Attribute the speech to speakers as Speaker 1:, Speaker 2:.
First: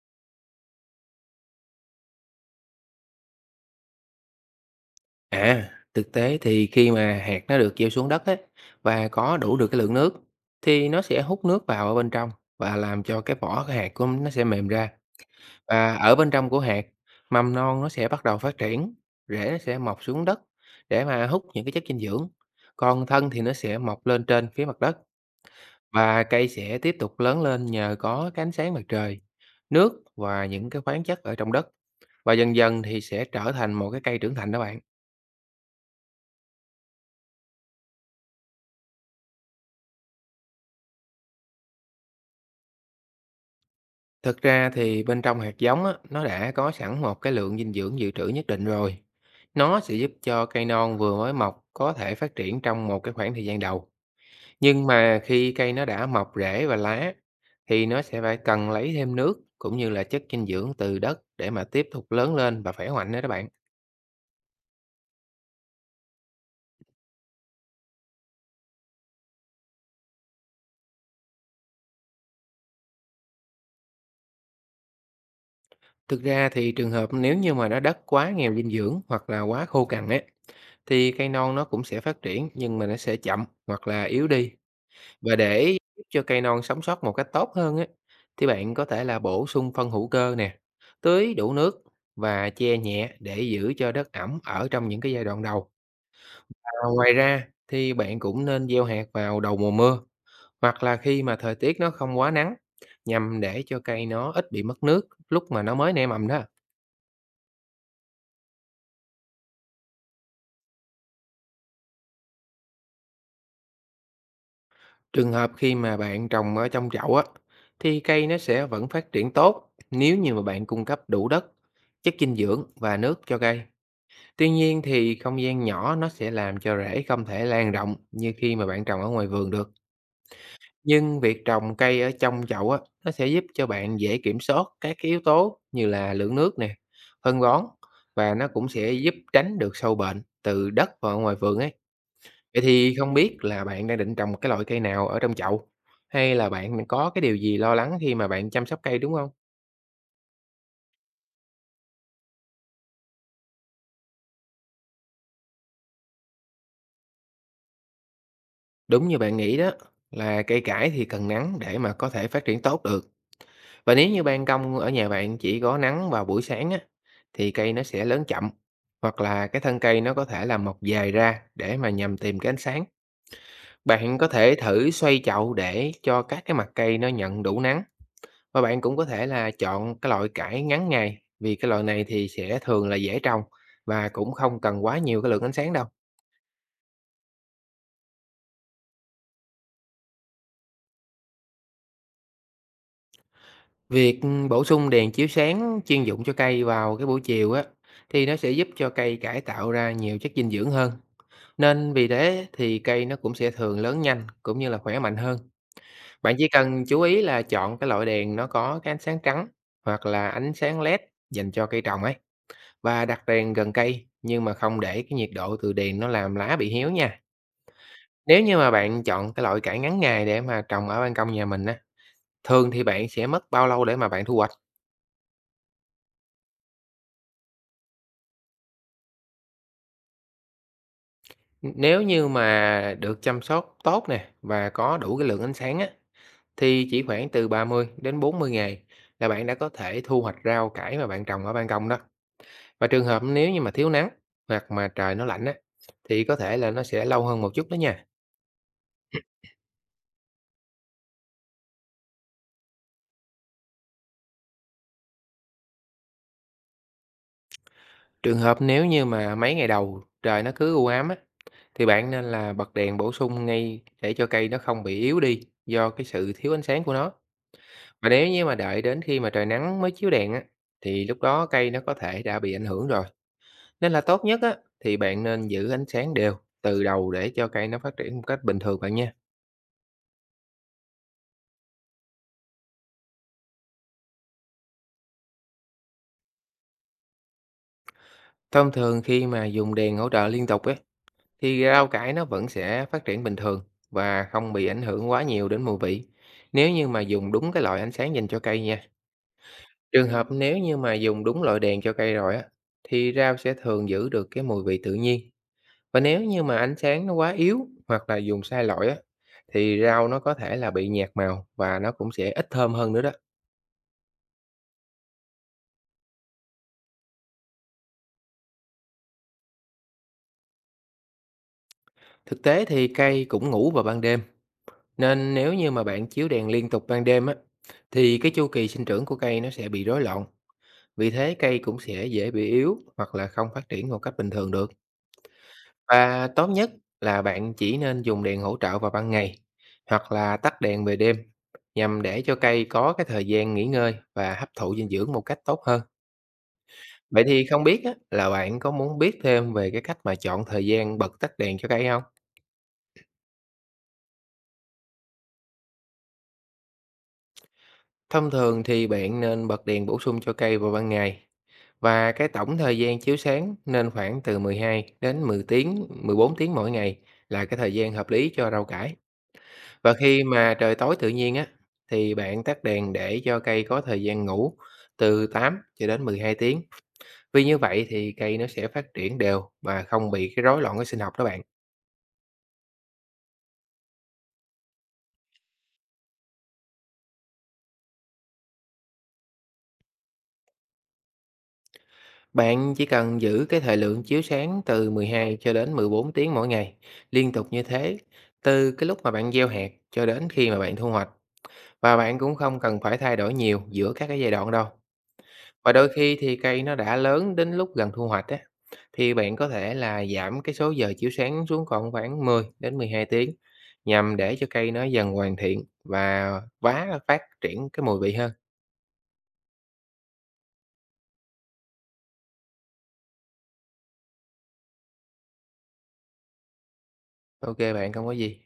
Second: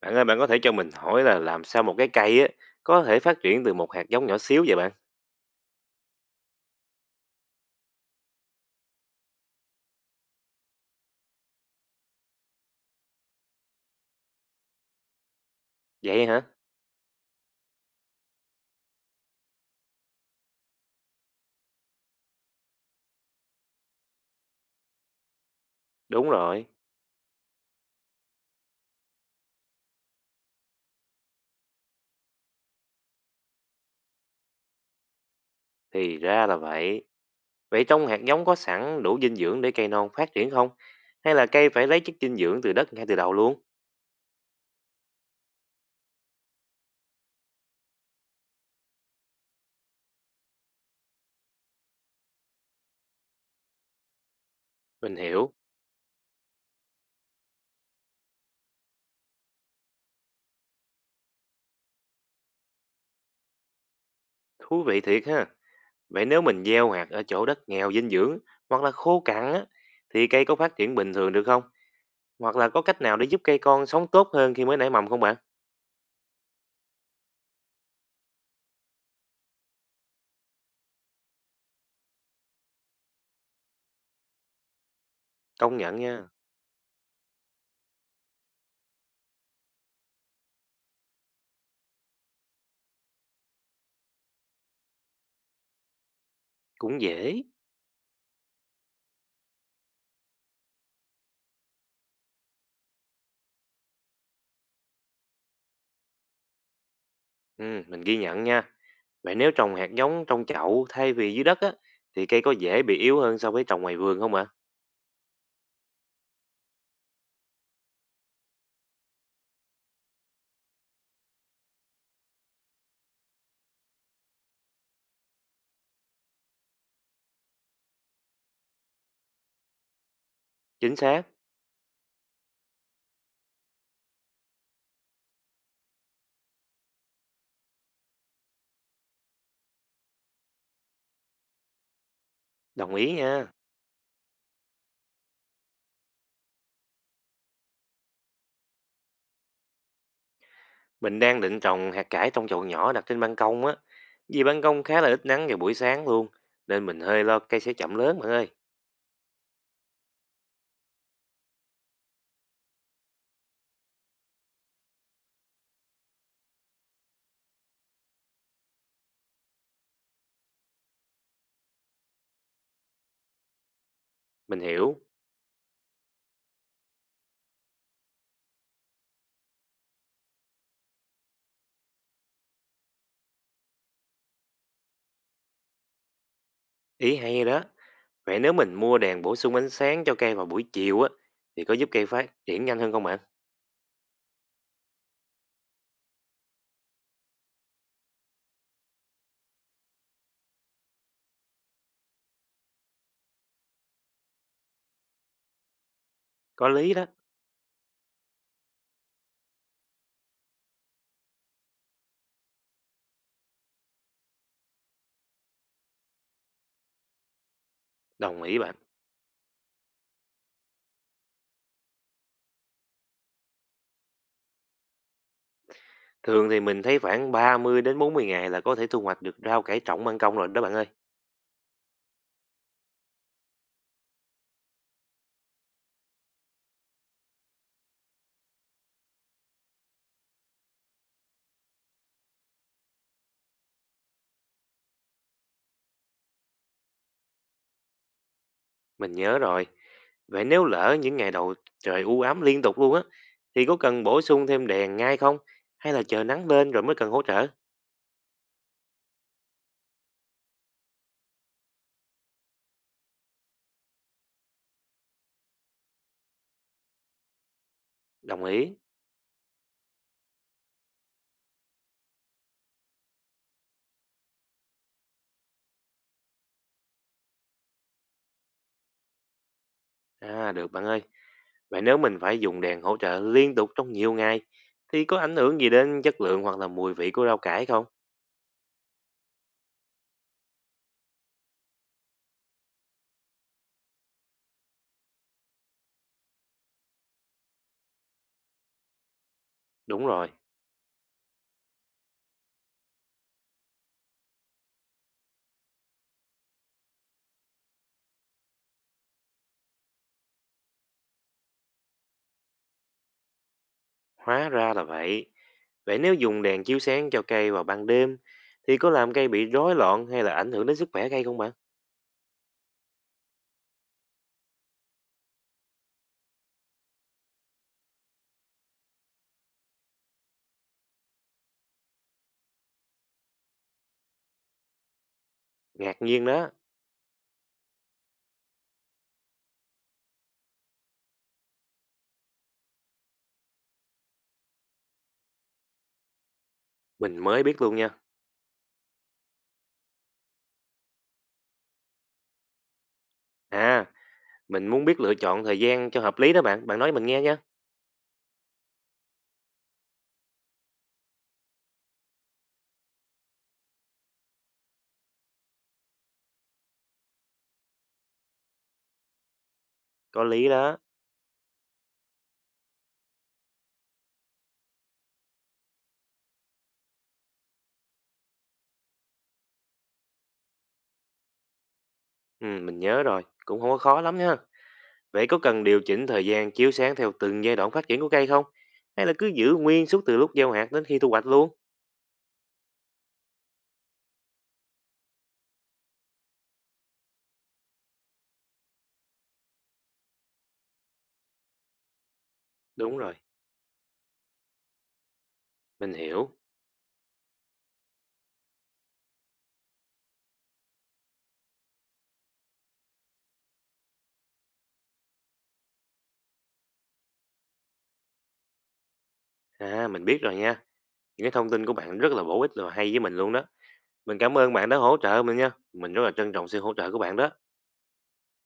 Speaker 1: Bạn ơi, bạn có thể cho mình hỏi là làm sao một cái cây á có thể phát triển từ một hạt giống nhỏ xíu vậy bạn?
Speaker 2: À, thực tế thì khi mà hạt nó được gieo xuống đất á, và có đủ được cái lượng nước thì nó sẽ hút nước vào ở bên trong và làm cho cái vỏ cái hạt của nó sẽ mềm ra. Và ở
Speaker 1: Vậy
Speaker 2: bên
Speaker 1: hả?
Speaker 2: trong của hạt, mầm non nó sẽ bắt đầu phát triển, rễ nó sẽ mọc xuống đất để mà hút những cái chất dinh dưỡng. Còn thân thì nó sẽ mọc lên trên phía mặt đất và
Speaker 1: Đúng
Speaker 2: cây
Speaker 1: rồi,
Speaker 2: sẽ tiếp tục lớn lên nhờ có cái ánh sáng mặt trời, nước và những cái khoáng chất ở trong đất. Và dần dần thì sẽ trở thành một cái cây trưởng thành đó bạn.
Speaker 1: thì ra là vậy. Vậy trong hạt giống có sẵn đủ dinh dưỡng để cây non phát triển không? Hay là cây phải lấy chất dinh dưỡng từ đất ngay từ đầu luôn?
Speaker 2: Thực ra thì bên trong hạt giống á, nó đã có sẵn một cái lượng dinh dưỡng dự trữ nhất định rồi. Nó sẽ giúp cho cây non vừa mới mọc có thể phát triển trong một cái khoảng thời gian đầu. Nhưng
Speaker 1: Mình
Speaker 2: mà khi
Speaker 1: hiểu,
Speaker 2: cây nó đã mọc rễ và lá thì nó sẽ phải cần lấy thêm nước cũng như là chất dinh dưỡng từ đất để mà tiếp tục lớn lên và khỏe mạnh đó các bạn.
Speaker 1: thú vị thiệt ha. Vậy nếu mình gieo hạt ở chỗ đất nghèo dinh dưỡng hoặc là khô cằn á thì cây có phát triển bình thường được không? Hoặc là có cách nào để giúp cây con sống tốt hơn khi mới nảy mầm không bạn?
Speaker 2: Thực ra thì trường hợp nếu như mà nó đất quá nghèo dinh dưỡng hoặc là quá khô cằn ấy thì cây non nó cũng sẽ phát triển, nhưng mà nó sẽ chậm hoặc là yếu đi. Và
Speaker 1: Công
Speaker 2: để
Speaker 1: nhận
Speaker 2: giúp cho
Speaker 1: nha,
Speaker 2: cây non sống sót một cách tốt hơn á, thì bạn có thể là bổ sung phân hữu cơ nè, tưới đủ nước và che nhẹ để giữ cho đất ẩm ở trong những cái giai đoạn đầu. À,
Speaker 1: cũng
Speaker 2: ngoài
Speaker 1: dễ.
Speaker 2: ra thì bạn cũng nên gieo hạt vào đầu mùa mưa hoặc là khi mà thời tiết nó không quá nắng, nhằm để cho cây nó ít bị mất nước lúc mà nó mới nảy mầm đó.
Speaker 1: Ừ, mình ghi nhận nha. Vậy nếu trồng hạt giống trong chậu thay vì dưới đất á, thì cây có dễ bị yếu hơn so với trồng ngoài vườn không ạ?
Speaker 2: Trường hợp khi mà bạn trồng ở trong chậu á, thì cây nó sẽ vẫn phát triển tốt nếu như mà bạn cung cấp đủ đất, chất dinh dưỡng và nước cho cây. Tuy nhiên thì không gian nhỏ nó sẽ làm cho rễ không thể lan rộng như khi mà bạn trồng ở ngoài vườn được.
Speaker 1: Chính
Speaker 2: Nhưng
Speaker 1: xác,
Speaker 2: việc trồng cây ở trong chậu á, nó sẽ giúp cho bạn dễ kiểm soát các cái yếu tố như là lượng nước nè, phân bón, và nó cũng sẽ giúp tránh được sâu bệnh từ đất và ngoài vườn ấy. Vậy thì
Speaker 1: đồng ý
Speaker 2: không biết
Speaker 1: nha.
Speaker 2: là bạn đang định trồng một cái loại cây nào ở trong chậu, hay là bạn có cái điều gì lo lắng khi mà bạn chăm sóc cây đúng không?
Speaker 1: Mình đang định trồng hạt cải trong chậu nhỏ đặt trên ban công á. Vì ban công khá là ít nắng vào buổi sáng luôn, nên mình hơi lo cây sẽ chậm lớn bạn ơi.
Speaker 2: Đúng như bạn nghĩ đó, là cây cải thì cần nắng để mà có thể phát triển tốt được. Và nếu như ban công ở nhà bạn chỉ có nắng vào buổi sáng á, thì cây nó sẽ lớn chậm, hoặc là cái thân cây nó có thể là mọc dài ra để mà nhằm tìm cái ánh sáng. Bạn có thể
Speaker 1: Mình
Speaker 2: thử
Speaker 1: hiểu,
Speaker 2: xoay chậu để cho các cái mặt cây nó nhận đủ nắng. Và bạn cũng có thể là chọn cái loại cải ngắn ngày, vì cái loại này thì sẽ thường là dễ trồng và cũng không cần quá nhiều cái lượng ánh sáng đâu.
Speaker 1: ý hay đó. Vậy nếu mình mua đèn bổ sung ánh sáng cho cây vào buổi chiều á, thì có giúp cây phát triển nhanh hơn không bạn?
Speaker 2: Việc bổ sung đèn chiếu sáng chuyên dụng cho cây vào cái buổi chiều á, thì nó sẽ giúp cho cây cải tạo ra nhiều chất dinh dưỡng hơn. Nên vì thế thì cây nó cũng sẽ thường lớn nhanh cũng như là khỏe mạnh hơn. Bạn chỉ
Speaker 1: Có
Speaker 2: cần
Speaker 1: lý
Speaker 2: chú
Speaker 1: đó,
Speaker 2: ý là chọn cái loại đèn nó có cái ánh sáng trắng hoặc là ánh sáng LED dành cho cây trồng ấy, và đặt đèn gần cây nhưng mà không để cái nhiệt độ từ đèn nó làm lá bị héo nha. Nếu
Speaker 1: đồng
Speaker 2: như
Speaker 1: ý
Speaker 2: mà
Speaker 1: bạn.
Speaker 2: bạn chọn cái loại cải ngắn ngày để mà trồng ở ban công nhà mình á, thường thì bạn sẽ mất bao lâu để mà bạn thu hoạch?
Speaker 1: Thường thì mình thấy khoảng 30 đến 40 ngày là có thể thu hoạch được rau cải trồng ban công rồi đó bạn ơi.
Speaker 2: Nếu như mà được chăm sóc tốt nè và có đủ cái lượng ánh sáng á, thì chỉ khoảng từ 30 đến 40 ngày là bạn đã có thể thu hoạch rau cải mà bạn trồng ở ban công đó. Và trường hợp nếu như mà thiếu nắng hoặc mà trời nó lạnh á, thì có thể là nó sẽ lâu hơn một chút đó nha.
Speaker 1: Mình nhớ rồi. Vậy nếu lỡ những ngày đầu trời u ám liên tục luôn á, thì có cần bổ sung thêm đèn ngay không? Hay là chờ nắng lên rồi mới cần hỗ trợ?
Speaker 2: Trường hợp nếu như mà mấy ngày đầu trời nó cứ u ám á, thì bạn nên là bật đèn bổ sung ngay để cho cây nó không bị yếu đi do cái sự thiếu ánh sáng của nó. Và nếu như
Speaker 1: Đồng
Speaker 2: mà
Speaker 1: ý.
Speaker 2: đợi đến khi mà trời nắng mới chiếu đèn á, thì lúc đó cây nó có thể đã bị ảnh hưởng rồi. Nên là tốt nhất á, thì bạn nên giữ ánh sáng đều từ đầu để cho cây nó phát triển một cách bình thường bạn nha.
Speaker 1: À, được bạn ơi. Vậy nếu mình phải dùng đèn hỗ trợ liên tục trong nhiều ngày, thì có ảnh hưởng gì đến chất lượng hoặc là mùi vị của rau cải không?
Speaker 2: Thông thường khi mà dùng đèn hỗ trợ liên tục ấy, thì rau cải nó vẫn sẽ phát triển bình thường và không bị ảnh hưởng quá nhiều đến mùi vị, nếu như mà dùng đúng cái loại ánh sáng dành cho cây nha.
Speaker 1: Đúng
Speaker 2: Trường hợp
Speaker 1: rồi,
Speaker 2: nếu như mà dùng đúng loại đèn cho cây rồi á, thì rau sẽ thường giữ được cái mùi vị tự nhiên. Và nếu như mà ánh sáng nó quá yếu hoặc là dùng sai loại á, thì rau nó có thể là bị nhạt màu và nó cũng sẽ ít thơm hơn nữa đó.
Speaker 1: hóa ra là vậy. Vậy nếu dùng đèn chiếu sáng cho cây vào ban đêm, thì có làm cây bị rối loạn hay là ảnh hưởng đến sức khỏe cây không bạn?
Speaker 2: Thực tế thì cây cũng ngủ vào ban đêm, nên nếu như mà bạn chiếu đèn liên tục ban đêm á, thì cái chu kỳ sinh trưởng của cây nó sẽ bị rối loạn. Vì thế cây cũng sẽ dễ bị yếu hoặc là không phát triển một cách bình thường được.
Speaker 1: Ngạc nhiên
Speaker 2: Và tốt
Speaker 1: đó,
Speaker 2: nhất là bạn chỉ nên dùng đèn hỗ trợ vào ban ngày hoặc là tắt đèn về đêm, nhằm để cho cây có cái thời gian nghỉ ngơi và hấp thụ dinh dưỡng một cách tốt hơn.
Speaker 1: mình
Speaker 2: Vậy
Speaker 1: mới
Speaker 2: thì
Speaker 1: biết
Speaker 2: không
Speaker 1: luôn
Speaker 2: biết
Speaker 1: nha.
Speaker 2: á, là bạn có muốn biết thêm về cái cách mà chọn thời gian bật tắt đèn cho cây không?
Speaker 1: À, mình muốn biết lựa chọn thời gian cho hợp lý đó bạn, bạn nói mình nghe nhé.
Speaker 2: Thông thường thì bạn nên bật đèn bổ sung cho cây vào ban ngày, và cái tổng thời gian chiếu sáng nên khoảng từ 12 đến 10 tiếng, 14 tiếng mỗi ngày là cái thời gian hợp lý cho rau cải. Và khi
Speaker 1: Có lý
Speaker 2: mà trời
Speaker 1: đó.
Speaker 2: tối tự nhiên á, thì bạn tắt đèn để cho cây có thời gian ngủ từ 8 cho đến 12 tiếng. Vì như vậy thì cây nó sẽ phát triển đều và không bị cái rối loạn cái sinh học đó bạn.
Speaker 1: Ừ, mình nhớ rồi, cũng không có khó lắm nha. Vậy có cần điều chỉnh thời gian chiếu sáng theo từng giai đoạn phát triển của cây không? Hay là cứ giữ nguyên suốt từ lúc gieo hạt đến khi thu hoạch luôn?
Speaker 2: Bạn chỉ cần giữ cái thời lượng chiếu sáng từ 12 cho đến 14 tiếng mỗi ngày, liên tục như thế, từ cái lúc mà bạn gieo hạt cho đến khi mà bạn thu hoạch. Và bạn cũng không cần phải
Speaker 1: Đúng rồi,
Speaker 2: thay đổi nhiều giữa các cái giai đoạn đâu. Và đôi
Speaker 1: mình
Speaker 2: khi thì
Speaker 1: hiểu.
Speaker 2: cây nó đã lớn đến lúc gần thu hoạch á, thì bạn có thể là giảm cái số giờ chiếu sáng xuống còn khoảng 10 đến 12 tiếng, nhằm để cho cây nó dần hoàn thiện và vá phát triển cái mùi vị hơn.
Speaker 1: À, mình biết rồi nha. Những cái thông tin của bạn rất là bổ ích và hay với mình luôn đó. Mình cảm ơn bạn đã hỗ trợ mình nha. Mình rất là trân trọng sự hỗ trợ của bạn đó.
Speaker 2: OK bạn, không có gì.